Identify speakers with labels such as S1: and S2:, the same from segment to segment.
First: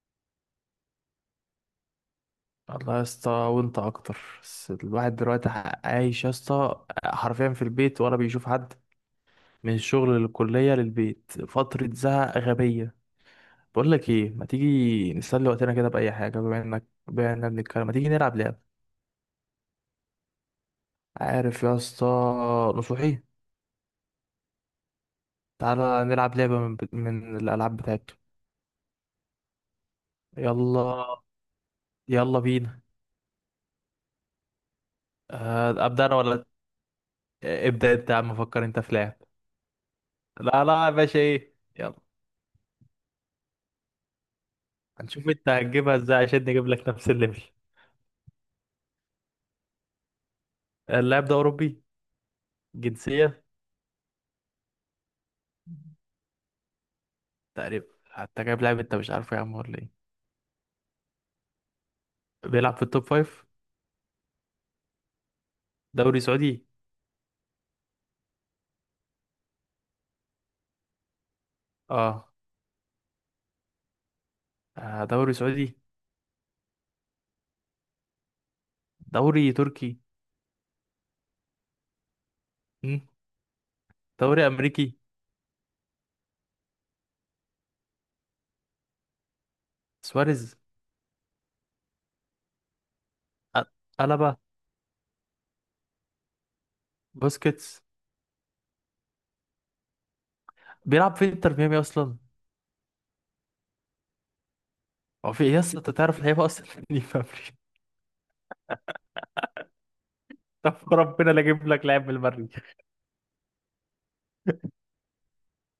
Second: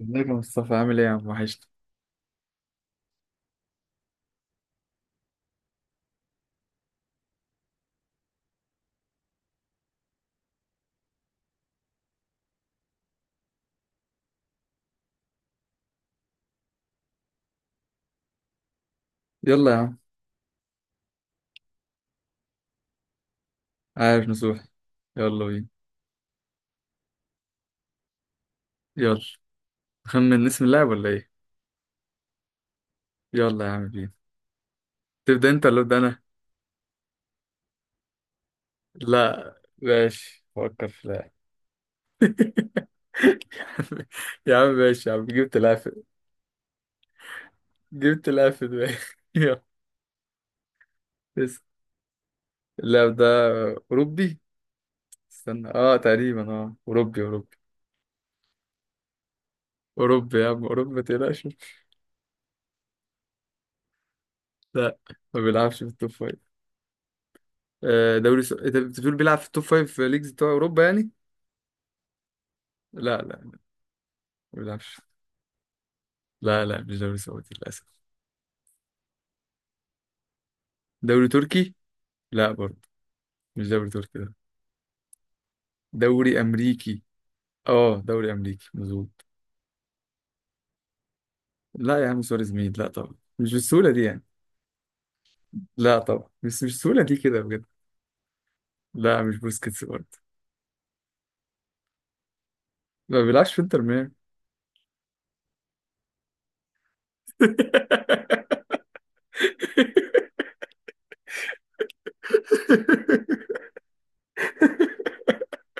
S1: ازيك يا مصطفى؟ عامل ايه يا عم؟ وحشت.
S2: والله يا اسطى وانت اكتر. بس الواحد دلوقتي عايش يا اسطى حرفيا في البيت ولا بيشوف حد، من الشغل للكلية للبيت. فترة زهق غبية. بقول لك ايه، ما تيجي نسلي وقتنا كده بأي حاجة؟ بما اننا بنتكلم ما تيجي نلعب لعبة؟
S1: يلا يا عم.
S2: عارف يا اسطى؟ نصوحي.
S1: عارف نصوح. يلا بينا.
S2: تعالى نلعب لعبة من الألعاب بتاعته.
S1: يلا، خمن اسم اللاعب
S2: يلا،
S1: ولا ايه؟
S2: يلا بينا.
S1: يلا يا عم بينا. تبدأ انت ولا ابدأ
S2: أبدأ أنا
S1: انا؟
S2: ولا إيه؟ ابدأ أنت يا عم، فكر أنت في لعب.
S1: لا ماشي،
S2: لا لا
S1: فكر
S2: يا
S1: في
S2: باشا،
S1: لاعب.
S2: ايه يلا.
S1: يا عم يا عم ماشي يا عم،
S2: هنشوف انت هتجيبها ازاي عشان نجيب لك نفس الليفل.
S1: جبت لاعب في دماغي. يلا.
S2: اللاعب ده
S1: بس
S2: أوروبي؟
S1: اللاعب ده
S2: جنسية؟
S1: اوروبي. استنى، تقريبا اوروبي.
S2: تقريبا حتى جايب لاعب أنت مش عارفه يا عم ولا إيه؟
S1: اوروبي يا عم، اوروبي ما تقلقش.
S2: بيلعب في التوب فايف؟
S1: لا، ما بيلعبش في التوب
S2: دوري
S1: فايف.
S2: سعودي؟
S1: آه، دوري س... انت بتقول بيلعب في التوب فايف ليجز بتوع اوروبا يعني.
S2: آه.
S1: لا لا، ما بيلعبش.
S2: دوري سعودي.
S1: لا لا، مش دوري سعودي للأسف.
S2: دوري تركي.
S1: دوري تركي؟ لا برضه،
S2: مم.
S1: مش دوري تركي ده.
S2: دوري أمريكي.
S1: دوري أمريكي؟ اه، دوري أمريكي مظبوط.
S2: سواريز.
S1: لا يا عم، سواريز مين؟ لا طبعا، مش
S2: أ-
S1: بالسهولة دي يعني.
S2: ألابا.
S1: لا طبعا، بس مش بالسهولة دي كده بجد.
S2: بوسكيتس.
S1: لا، مش بوسكيتس برضه.
S2: بيلعب في انتر ميامي أصلا.
S1: ما بيلعبش في انتر ميامي.
S2: هو في إيه يا اسطى، أنت تعرف لعيبة أصلا دي في أمريكا؟ طب ربنا لا أجيب لك لاعب من المريخ.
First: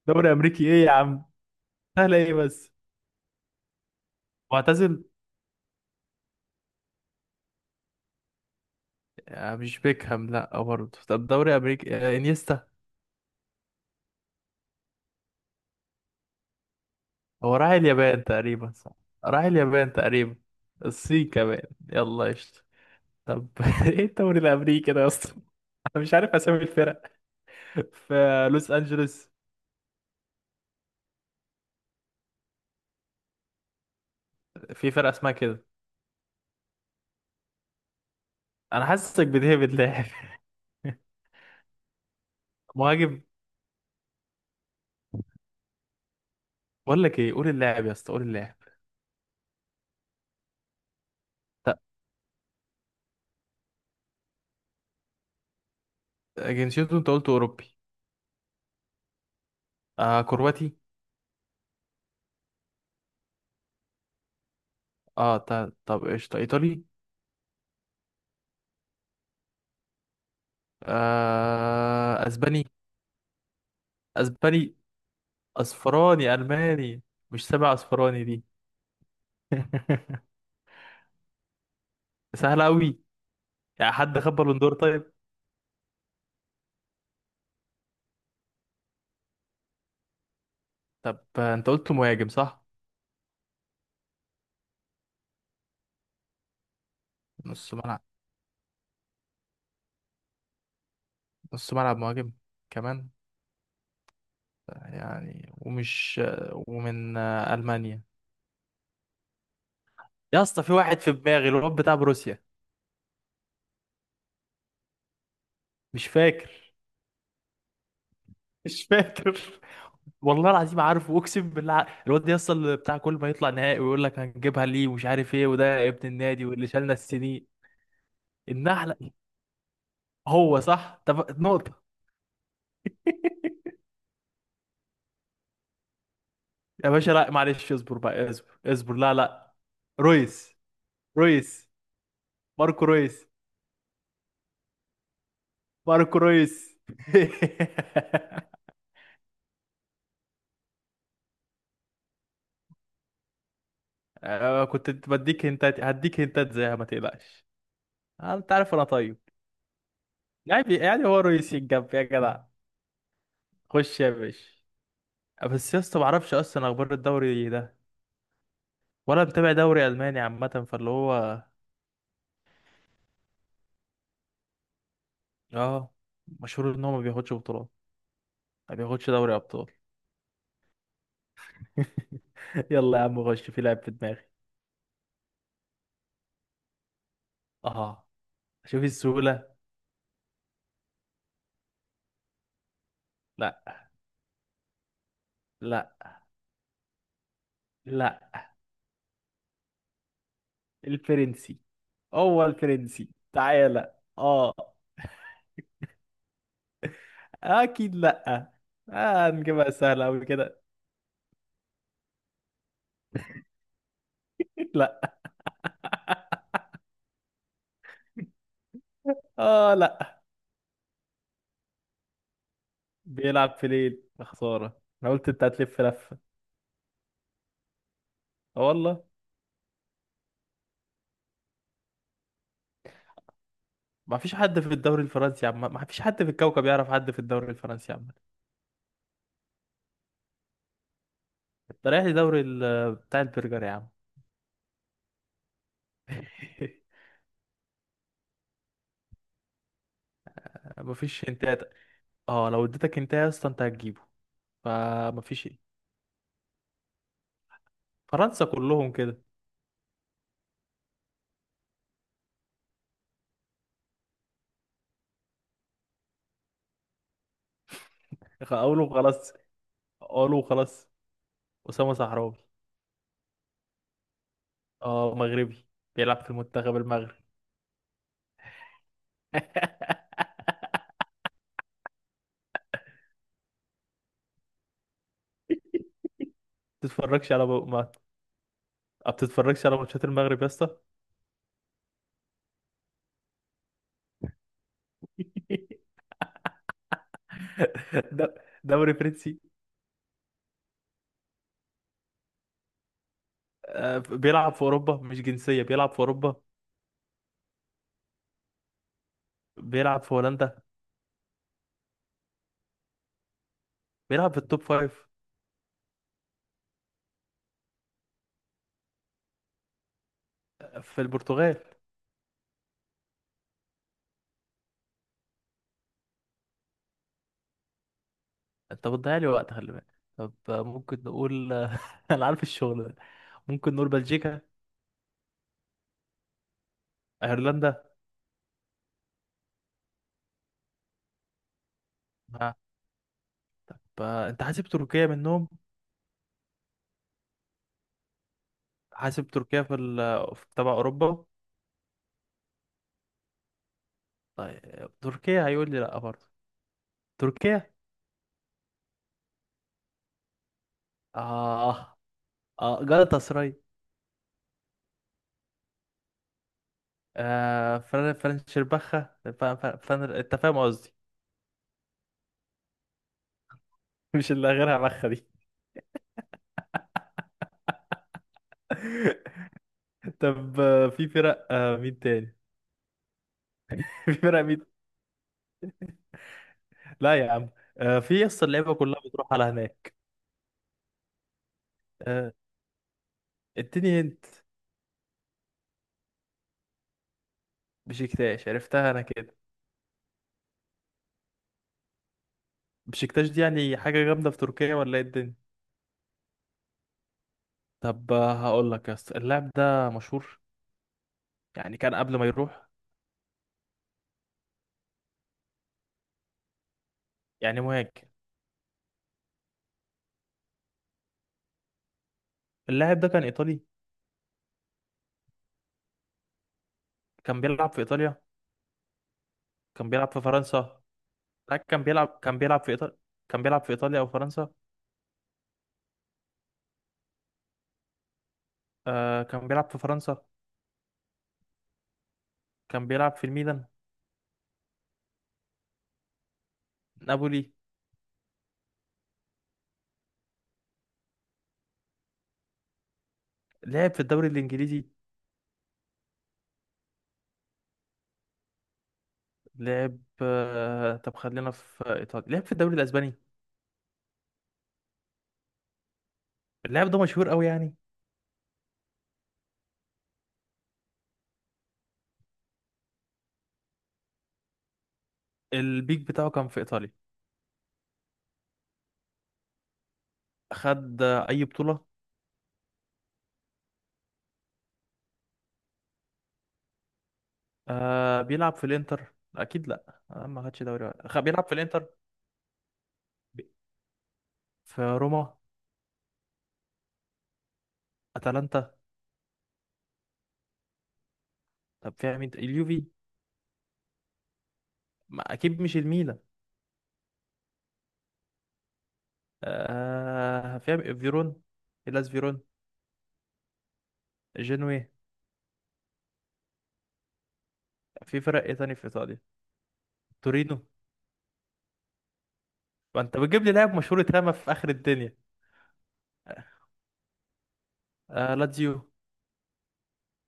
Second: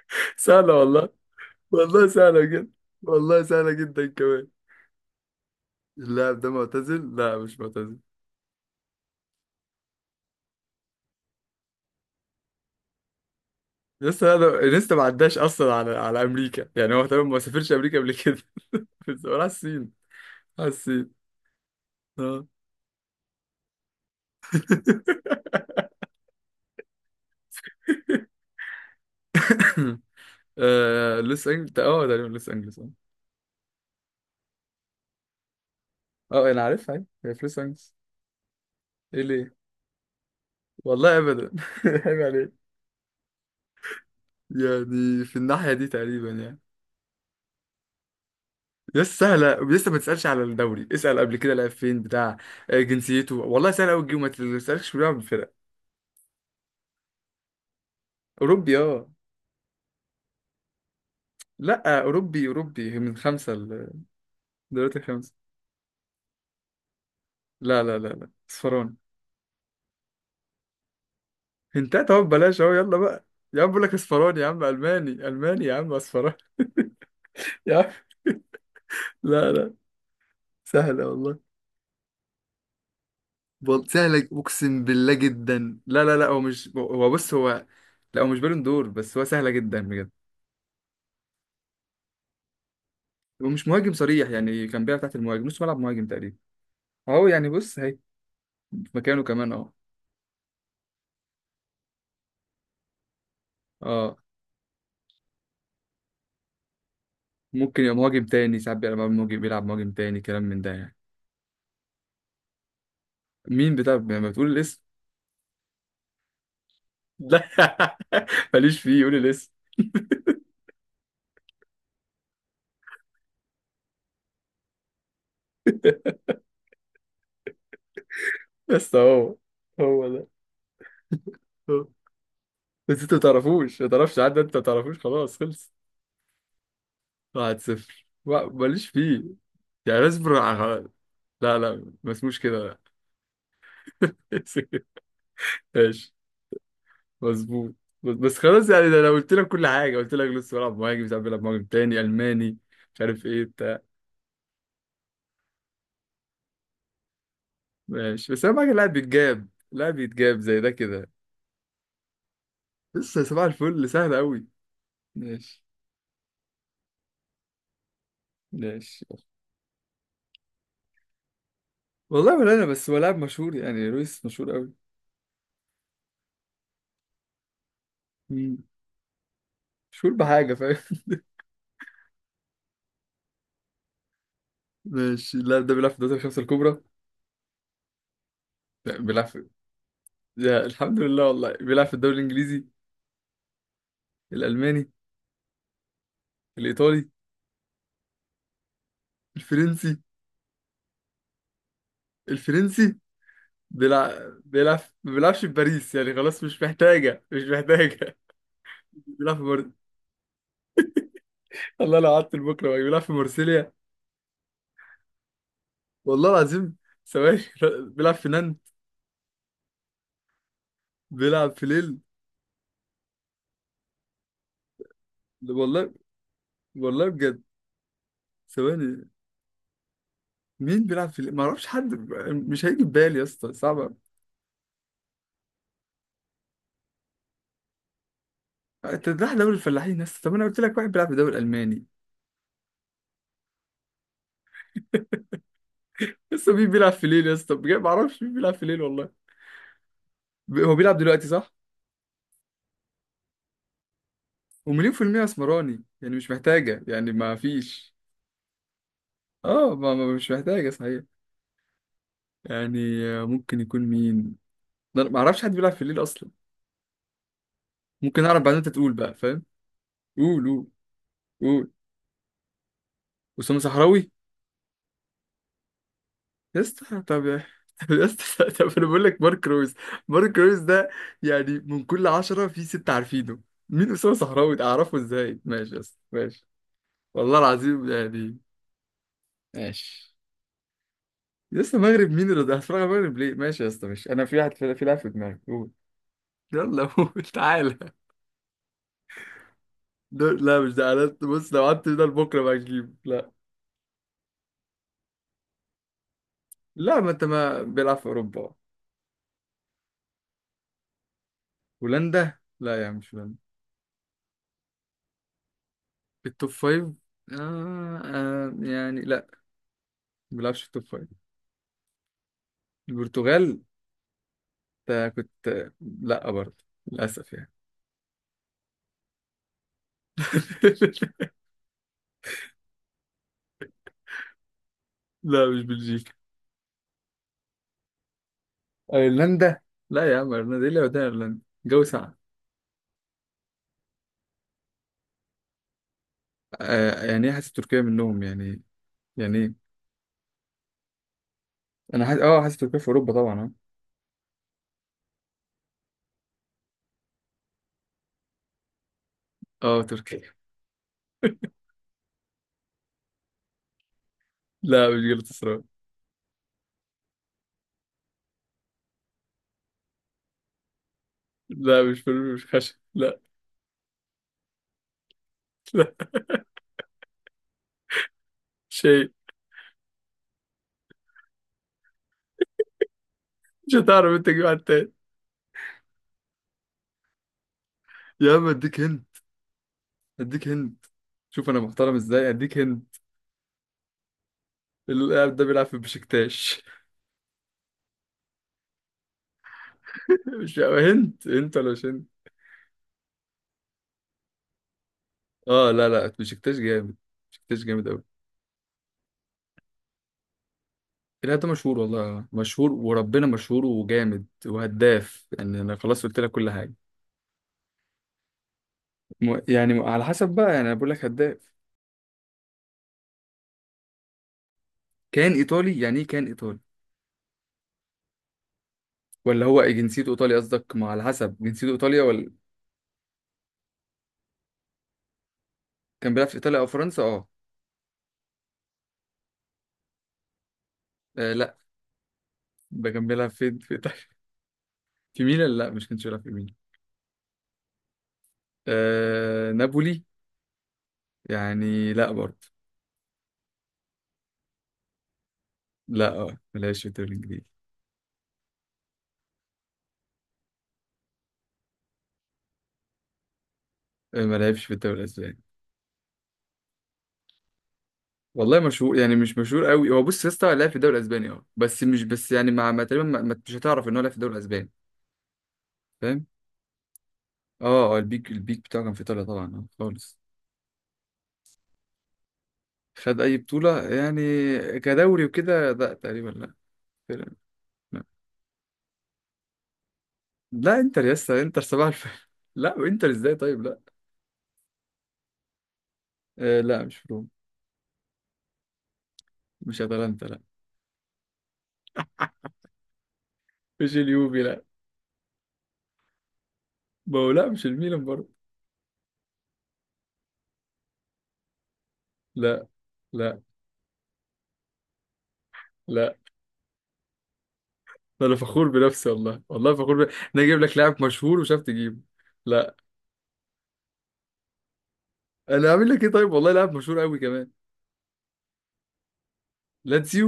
S2: دوري أمريكي
S1: سهلة
S2: إيه يا
S1: والله.
S2: عم؟
S1: والله
S2: سهلة إيه
S1: سهلة جدا.
S2: بس؟
S1: والله سهلة جدا كمان.
S2: معتزل.
S1: اللاعب ده معتزل؟ لا، مش معتزل.
S2: مش بيكهام؟ لا برضه. طب دوري أمريكي، انيستا.
S1: لسه انا، لسه ما عداش اصلا على امريكا، يعني هو تمام، ما
S2: هو راح
S1: سافرش امريكا قبل
S2: اليابان
S1: كده.
S2: تقريبا، صح؟
S1: بس هو راح
S2: راح
S1: الصين.
S2: اليابان تقريبا.
S1: راح الصين.
S2: الصين كمان. يلا
S1: اه.
S2: قشطة. طب ايه الدوري الامريكي ده يا اسطى؟ انا مش عارف اسامي الفرق. في لوس انجلوس،
S1: آه، لوس انجلز، اه تقريبا لوس انجلز اه.
S2: في فرقه اسمها كده.
S1: اه انا عارفها، أيوة. هي في لوس انجلز.
S2: انا
S1: ايه
S2: حاسسك
S1: ليه؟
S2: بتهبد لاعب
S1: والله ابدا. عيب عليك.
S2: مهاجم؟
S1: يعني في الناحيه دي تقريبا يعني.
S2: بقول لك ايه، قول اللاعب يا اسطى، قول اللاعب.
S1: لسه سهله، لسه ما تسالش على الدوري، اسال قبل كده لعب
S2: طب
S1: فين بتاع. آه، جنسيته، والله سهله قوي تجيبه، ما تسالش بيلعب في فرق.
S2: جنسيته، انت قلت اوروبي.
S1: اوروبي اه.
S2: آه كرواتي.
S1: لا، اوروبي اوروبي، من خمسه دوريات الخمسه.
S2: اه طب طب قشطة، ايطالي.
S1: لا لا لا لا، اصفراني. هنتات اهو،
S2: آه
S1: ببلاش
S2: اسباني.
S1: اهو، يلا بقى. يا عم بقول لك اصفراني، يا عم
S2: اسباني،
S1: الماني الماني، يا عم
S2: اصفراني
S1: اصفراني.
S2: الماني. مش سبع
S1: يا عم.
S2: اصفراني دي؟
S1: لا لا. سهلة والله.
S2: سهله قوي.
S1: بل...
S2: يعني حد
S1: سهلة
S2: خد بالون دور؟
S1: اقسم
S2: طيب.
S1: بالله جدا. لا لا لا، هو مش هو، بص هو. لا، هو مش بالون دور، بس هو سهلة جدا بجد.
S2: طب انت قلت مهاجم صح؟
S1: ومش مهاجم صريح، يعني كان بيلعب تحت المهاجم، نص ملعب مهاجم تقريبا. اهو يعني،
S2: نص
S1: بص هي.
S2: ملعب.
S1: في مكانه كمان اهو.
S2: نص ملعب مهاجم كمان.
S1: اه.
S2: يعني ومش آه، ومن
S1: ممكن يبقى
S2: ألمانيا؟
S1: مهاجم تاني، ساعات بيلعب مهاجم، بيلعب مهاجم تاني كلام
S2: يا
S1: من
S2: اسطى
S1: ده
S2: في
S1: يعني.
S2: واحد في دماغي، الواد بتاع بروسيا.
S1: مين بتاع؟ لما بتقول الاسم.
S2: مش فاكر.
S1: لا، ماليش
S2: مش
S1: فيه، قول
S2: فاكر
S1: الاسم.
S2: والله العظيم، عارفه اقسم بالله، عارف. الواد ده اصلا اللي بتاع كل ما يطلع نهائي ويقول لك هنجيبها ليه ومش عارف ايه، وده ابن النادي واللي شالنا السنين.
S1: بس
S2: النحله.
S1: هو، هو ده،
S2: هو صح. طب نقطه.
S1: هو. بس انت ما تعرفوش، ما تعرفش، عدى انت، ما تعرفوش خلاص، خلص.
S2: يا باشا لا
S1: واحد
S2: معلش، اصبر
S1: صفر،
S2: بقى، اصبر
S1: ماليش
S2: اصبر. لا
S1: فيه.
S2: لا.
S1: يعني اصبر
S2: رويس.
S1: على-. لا
S2: رويس.
S1: لا، ما اسموش كده، لا.
S2: ماركو رويس.
S1: ماشي.
S2: ماركو رويس.
S1: مظبوط. بس خلاص، يعني ده انا قلت لك كل حاجه، قلت لك لسه بلعب مهاجم، ساعات بلعب مهاجم تاني، الماني، مش عارف ايه بتاع.
S2: أنا كنت بديك هنتات، هديك هنتات زيها ما تقلقش.
S1: ماشي، بس
S2: انت
S1: اهم حاجه
S2: عارف انا
S1: اللاعب
S2: طيب.
S1: بيتجاب، اللاعب بيتجاب زي ده
S2: يعني
S1: كده.
S2: هو رويس يتجاب يا جدع؟
S1: لسه صباح الفل،
S2: خش يا
S1: سهل
S2: باشا.
S1: قوي. ماشي.
S2: بس يا اسطى ما اعرفش اصلا اخبار الدوري ده،
S1: ماشي.
S2: ولا متابع دوري الماني عامه. فاللي هو
S1: والله ولا انا، بس هو لاعب مشهور يعني، لويس مشهور
S2: اه مشهور ان هو ما بياخدش بطولات،
S1: قوي.
S2: ما بياخدش دوري ابطال.
S1: مش فول بحاجة فاهم.
S2: يلا يا عم خش في لعب في دماغي.
S1: ماشي، اللاعب ده بيلعب في الدوري الخمسة الكبرى.
S2: اه. شوف
S1: لا، بيلعب في.
S2: السهوله.
S1: يا الحمد لله، والله بيلعب في الدوري الإنجليزي.
S2: لا.
S1: الألماني.
S2: لا.
S1: الإيطالي.
S2: لا.
S1: الفرنسي.
S2: الفرنسي. هو
S1: الفرنسي،
S2: الفرنسي، تعالى
S1: بيلعب
S2: اه.
S1: بيلعب ما بيلعبش في باريس يعني، خلاص مش محتاجة، مش
S2: اكيد
S1: محتاجة.
S2: لا. آه
S1: بيلعب في مر...
S2: نجيبها سهله قوي كده.
S1: الله، لو قعدت لبكرة بقى. بيلعب في مرسيليا.
S2: لا.
S1: والله العظيم. ثواني. بيلعب في نانت.
S2: اه لا.
S1: بيلعب في ليل.
S2: بيلعب في ليل، يا خساره انا قلت انت هتلف
S1: والله.
S2: لفه.
S1: والله بجد.
S2: اه والله.
S1: ثواني. مين بيلعب في ليل؟ ما اعرفش حد. مش هيجي في بالي يا اسطى، صعب.
S2: ما فيش حد في الدوري الفرنسي يا عم، ما فيش حد في الكوكب يعرف حد في الدوري الفرنسي يا عم.
S1: تذبح دوري الفلاحين يا اسطى؟ طب انا قلت لك واحد بيلعب في الدوري الالماني.
S2: انت رايح لدوري بتاع البرجر يا عم.
S1: لسه. مين بيلعب في ليل يا اسطى؟ بجد ما اعرفش مين بيلعب في ليل والله. ب- هو
S2: ما
S1: بيلعب دلوقتي
S2: فيش
S1: صح؟
S2: انتات. اه لو اديتك انت يا اسطى انت هتجيبه،
S1: ومليون في
S2: فما
S1: المية
S2: فيش ايه.
S1: اسمراني يعني، مش محتاجة يعني، ما فيش.
S2: فرنسا كلهم كده.
S1: اه، ما ما-، مش محتاجة صحيح. يعني آه، ممكن يكون مين؟ ده أنا ما اعرفش حد بيلعب في ليل اصلا. ممكن اعرف بعدين، انت
S2: قولوا
S1: تقول بقى
S2: خلاص،
S1: فاهم.
S2: قولوا
S1: قول قول.
S2: خلاص.
S1: قول.
S2: اسامه صحراوي.
S1: أسامة صحراوي.
S2: اه مغربي، بيلعب في
S1: يا
S2: المنتخب
S1: اسطى
S2: المغربي.
S1: طب. طب يا اسطى، طب انا بقول لك مارك رويز. مارك رويز ده، يعني من كل عشرة في ستة عارفينه. مين أسامة صحراوي ده؟ اعرفه ازاي؟ ماشي يا اسطى، ماشي.
S2: تتفرجش
S1: والله
S2: على،
S1: العظيم يعني.
S2: ما بتتفرجش على ماتشات
S1: ماشي.
S2: المغرب يا اسطى؟
S1: يا اسطى المغرب مين اللي ده؟ هتفرج على المغرب ليه؟ ماشي يا اسطى، ماشي. انا في واحد في لاعب في دماغي، قول. يلا قول. تعالى.
S2: د- دوري فرنسي.
S1: لا مش ده. أنا- بص، لو قعدت ده لبكره بقى تجيبه، لا.
S2: بيلعب في اوروبا، مش جنسيه بيلعب في اوروبا.
S1: لا، ما انت، ما بيلعب في اوروبا.
S2: بيلعب في هولندا.
S1: هولندا؟ لا يا عم، مش هولندا.
S2: بيلعب في التوب فايف.
S1: التوب فايف؟ آه آه يعني لا، ما بيلعبش في التوب
S2: في
S1: فايف.
S2: البرتغال.
S1: البرتغال؟ ده كنت، لا برضه، للأسف يعني.
S2: انت بتضيع لي وقت، خلي بالك. طب ممكن نقول انا عارف الشغل ده. ممكن نقول بلجيكا.
S1: لا مش بلجيكا.
S2: ايرلندا.
S1: ايرلندا؟ لا يا عم، ايرلندا ايه اللي وداها ايرلندا؟ جو ساقع.
S2: آه، انت حاسب تركيا منهم؟
S1: آه، يعني ايه حاسس تركيا منهم يعني؟
S2: حاسب
S1: يعني
S2: تركيا
S1: ايه؟
S2: في ال... في تبع اوروبا؟
S1: انا حاسس، اه، حاسس تركيا في اوروبا طبعا.
S2: طيب تركيا هيقول لي لا برضه. تركيا.
S1: اه اه تركيا.
S2: اه. اه جالاتا.
S1: لا مش جلطة سراي.
S2: آه فرن فرنشربخة فن، انت فاهم قصدي.
S1: لا مش فلفل، مش خشب، لا.
S2: مش اللي غيرها بخة دي؟
S1: لا شيء.
S2: طب في فرق، آه مين تاني؟
S1: مش
S2: في
S1: هتعرف انت
S2: فرق
S1: تجيب حد
S2: مين؟
S1: تاني؟
S2: لا يا عم. في
S1: يا
S2: يس
S1: عم
S2: اللعيبة
S1: اديك
S2: كلها
S1: هند،
S2: بتروح على هناك.
S1: اديك هند، شوف انا محترم ازاي،
S2: آه
S1: اديك هند.
S2: اديني انت.
S1: اللاعب ده بيلعب في بشكتاش.
S2: بشكتاش، عرفتها انا كده.
S1: مش هند هند ولا مش هند؟
S2: بشكتاش دي يعني حاجة جامدة في تركيا ولا ايه الدنيا؟
S1: اه لا لا، بشكتاش جامد. بشكتاش جامد قوي.
S2: طب هقول لك يس، اللاعب ده مشهور؟
S1: لا ده
S2: يعني
S1: مشهور،
S2: كان قبل
S1: والله
S2: ما يروح
S1: مشهور وربنا مشهور وجامد وهداف يعني، انا خلاص قلت لك كل حاجه.
S2: يعني مهاجم؟
S1: م- يعني على حسب بقى، يعني انا بقول لك هداف.
S2: اللاعب ده كان ايطالي؟
S1: كان ايطالي؟ يعني ايه كان ايطالي؟
S2: كان بيلعب في ايطاليا؟
S1: ولا هو
S2: كان
S1: جنسيته
S2: بيلعب في
S1: ايطالي قصدك؟
S2: فرنسا؟
S1: ما على حسب
S2: لا
S1: جنسيته
S2: كان
S1: ايطاليا
S2: بيلعب
S1: ولا.
S2: كان بيلعب في إيطاليا. كان بيلعب في إيطاليا أو فرنسا.
S1: كان بيلعب في ايطاليا او فرنسا اه.
S2: آه كان بيلعب في فرنسا.
S1: آه، لا.
S2: كان
S1: ده كان
S2: بيلعب في
S1: بيلعب فين
S2: الميلان.
S1: في ايطاليا؟ في ميلان؟ لا، مش كانش بيلعب في ميلان.
S2: نابولي.
S1: آه نابولي؟ يعني لا برضه.
S2: لعب في الدوري الإنجليزي.
S1: لا، اه، ما لعبش في الدوري الانجليزي.
S2: لعب آه، طب خلينا في إيطاليا، لعب في الدوري الأسباني.
S1: آه، ما لعبش في الدوري الاسباني.
S2: اللاعب ده مشهور قوي يعني.
S1: والله مشهور يعني، مش مشهور قوي. هو بص يا اسطى، لعب في الدوري الاسباني اه، بس مش بس يعني، مع ما تقريبا، ما- ما-، مش هتعرف ان هو لعب في الدوري الاسباني.
S2: البيك
S1: فاهم.
S2: بتاعه كان في إيطاليا.
S1: اه اه البيك بتاعه كان في ايطاليا طبعا، اه خالص.
S2: خد أي بطولة.
S1: خد اي بطوله يعني، كدوري وكده، لا تقريبا، لا. تقريباً. لا,
S2: آه بيلعب في الإنتر؟ أكيد لأ. آه ما خدش
S1: لا
S2: دوري
S1: انتر يا اسطى؟
S2: بيلعب في
S1: انتر صباح
S2: الإنتر.
S1: الفل. لا، وانتر ازاي؟
S2: ب-
S1: طيب لا.
S2: في روما.
S1: آه لا، مش روم.
S2: أتلانتا.
S1: مش اتلانتا لا.
S2: طب فيها مين، اليوفي؟
S1: مش اليوفي لا.
S2: ما أكيد مش الميلان.
S1: ما هو لا، مش الميلان برضه.
S2: آه فيها فيرون، إلاس فيرون.
S1: لا. لا.
S2: جنوي.
S1: لا.
S2: في
S1: ده انا
S2: فرق ايه
S1: فخور
S2: تاني في
S1: بنفسي،
S2: ايطاليا؟
S1: والله والله فخور ب... انا
S2: تورينو.
S1: اجيب لك لاعب مشهور وشاف تجيبه. لا،
S2: ما انت بتجيب لي لاعب مشهور اترمى في اخر الدنيا.
S1: انا عامل لك ايه طيب؟ والله لاعب مشهور قوي كمان.
S2: آه لاتزيو.
S1: لاتسيو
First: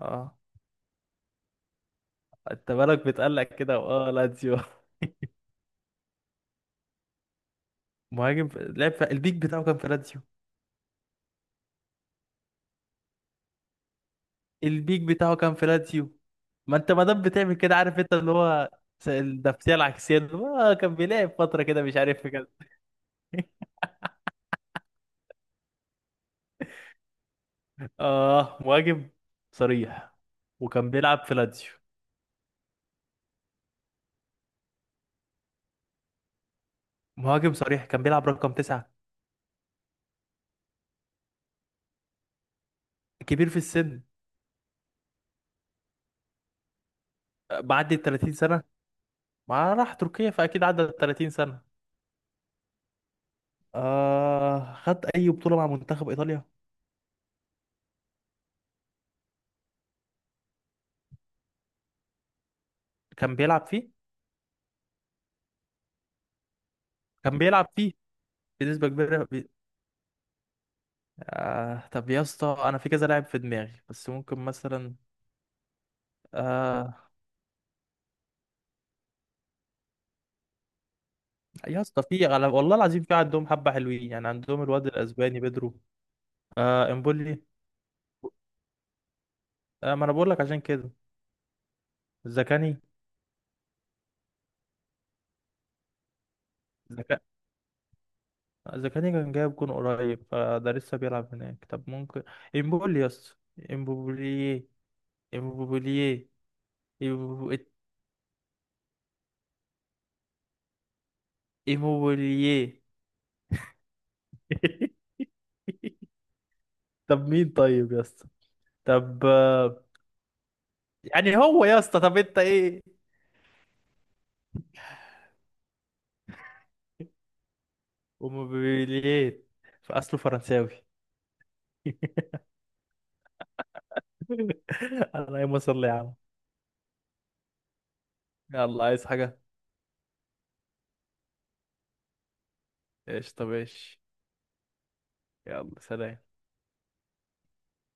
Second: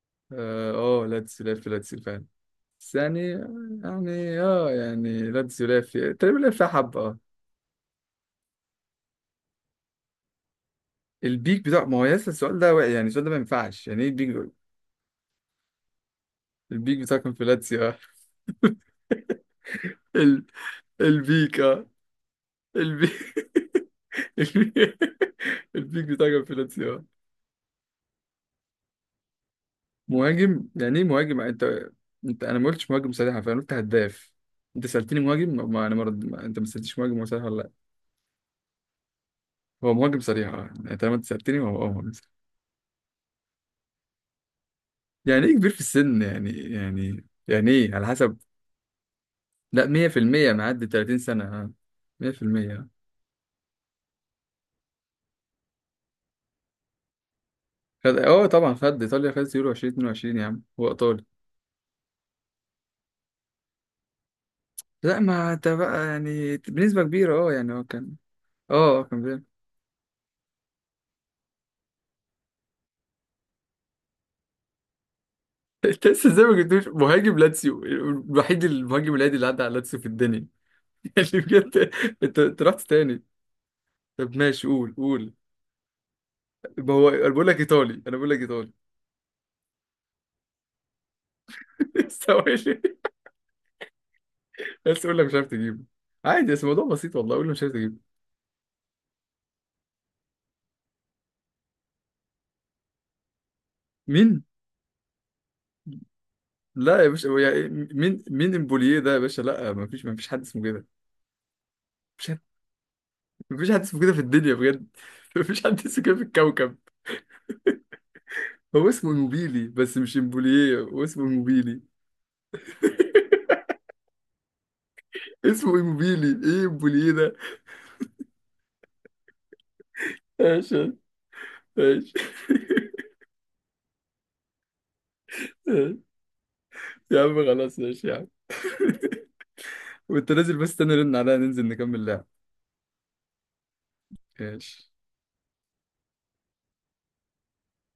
S2: اه.
S1: اه. آه، لاتسيو، لعب في لاتسيو فعلا.
S2: انت
S1: بس
S2: بالك
S1: يعني،
S2: بتقلق كده، واه
S1: يعني
S2: لاتزيو.
S1: اه يعني لاتسيو لعب في، تقريبا لعب فيها حبه اه.
S2: مهاجم في... لعب في... البيك بتاعه كان في لاتزيو.
S1: البيك بتاع، ما هو لسه السؤال ده واقع، يعني السؤال ده ما ينفعش، يعني ايه البيك دول؟
S2: البيك بتاعه كان في لاتزيو. ما انت
S1: البيك
S2: ما
S1: بتاعه
S2: دام
S1: كان في
S2: بتعمل كده،
S1: لاتسيو اه.
S2: عارف انت اللي هو، النفسيه العكسيه، اللي
S1: ال...
S2: هو آه كان بيلعب
S1: البيك
S2: فتره كده
S1: اه،
S2: مش عارف في كده.
S1: البيك. البيك. البيك بتاعه كان في لاتسيو اه.
S2: اه مهاجم صريح
S1: مهاجم؟
S2: وكان
S1: يعني ايه
S2: بيلعب في
S1: مهاجم
S2: لاتزيو.
S1: انت؟ انت، انا ما قلتش مهاجم صريحه، فانا قلت هداف. انت سالتني مهاجم، ما ما-، انا مرد..., ما..., انت ما سالتش مهاجم هو صريح
S2: مهاجم
S1: ولا لا.
S2: صريح، كان بيلعب رقم 9.
S1: هو مهاجم صريح اه، يعني طالما انت سألتني هو، اه، مهاجم صريح.
S2: كبير في السن.
S1: يعني ايه كبير في السن يعني يعني يعني ايه
S2: معدي ال
S1: على
S2: 30
S1: حسب.
S2: سنة، ما
S1: لا
S2: راح تركيا
S1: 100%
S2: فأكيد
S1: معدي
S2: عدى
S1: 30
S2: 30
S1: سنة
S2: سنة.
S1: اه، 100%.
S2: آه خد أي بطولة مع منتخب إيطاليا.
S1: خد، اه طبعا خد ايطاليا خدت يورو 2022 يا عم، هو ايطالي.
S2: كان بيلعب فيه.
S1: لا ما انت بقى، يعني بنسبة
S2: كان
S1: كبيرة اه،
S2: بيلعب
S1: يعني هو
S2: فيه
S1: كان. اه
S2: بنسبة
S1: آه، كان
S2: كبيرة
S1: بيعمل.
S2: آه. طب يا اسطى أنا في كذا لاعب في دماغي بس ممكن مثلا
S1: انت لسه ازاي ما جبتوش
S2: آه.
S1: مهاجم لاتسيو الوحيد، المهاجم العادي اللي عدى على لاتسيو في الدنيا. يعني
S2: يا
S1: بجد.
S2: اسطى في
S1: انت
S2: على...
S1: انت
S2: والله
S1: رحت
S2: العظيم في
S1: تاني؟
S2: عندهم حبة حلوين، يعني
S1: طب
S2: عندهم
S1: ماشي،
S2: الواد
S1: قول قول.
S2: الأسباني بيدرو. آه
S1: ما هو انا
S2: إمبولي.
S1: بقول لك ايطالي، انا بقول لك ايطالي.
S2: آه ما أنا بقول لك عشان كده.
S1: استوعب.
S2: زكاني.
S1: بس يقول لك مش عارف تجيبه، عادي، بس الموضوع بسيط
S2: زكا...
S1: والله، قول له مش عارف تجيبه.
S2: زكاني كان جايب جون قريب، فده لسه بيلعب هناك. طب ممكن إمبولي يا اسطى،
S1: مين؟
S2: إمبولي.
S1: لا يا باشا، هو
S2: إمبولي.
S1: يعني مين امبوليه ده يا باشا؟ لا ما فيش، ما فيش حد اسمه كده. مفيش حد،
S2: ايموبيلييه.
S1: مفيش حد اسمه كده في الدنيا بجد. مفيش حد اسمه كده في الكوكب.
S2: طب مين طيب يا اسطى؟
S1: هو اسمه
S2: طب
S1: ايموبيلي، بس مش امبوليه، هو اسمه
S2: يعني هو يا
S1: ايموبيلي.
S2: اسطى، طب انت ايه؟
S1: اسمه ايموبيلي، ايه امبوليه ده؟
S2: وموبيليات، فاصله فرنساوي.
S1: ماشي. ماشي.
S2: انا ايه مصر يا
S1: ماشي.
S2: عم.
S1: يا عم خلاص، ماشي يا عم.
S2: يلا، عايز حاجة؟
S1: وانت نازل، بس استنى رن عليا ننزل نكمل لعب.
S2: ايش؟ طب ايش.
S1: ماشي.
S2: يلا سلام.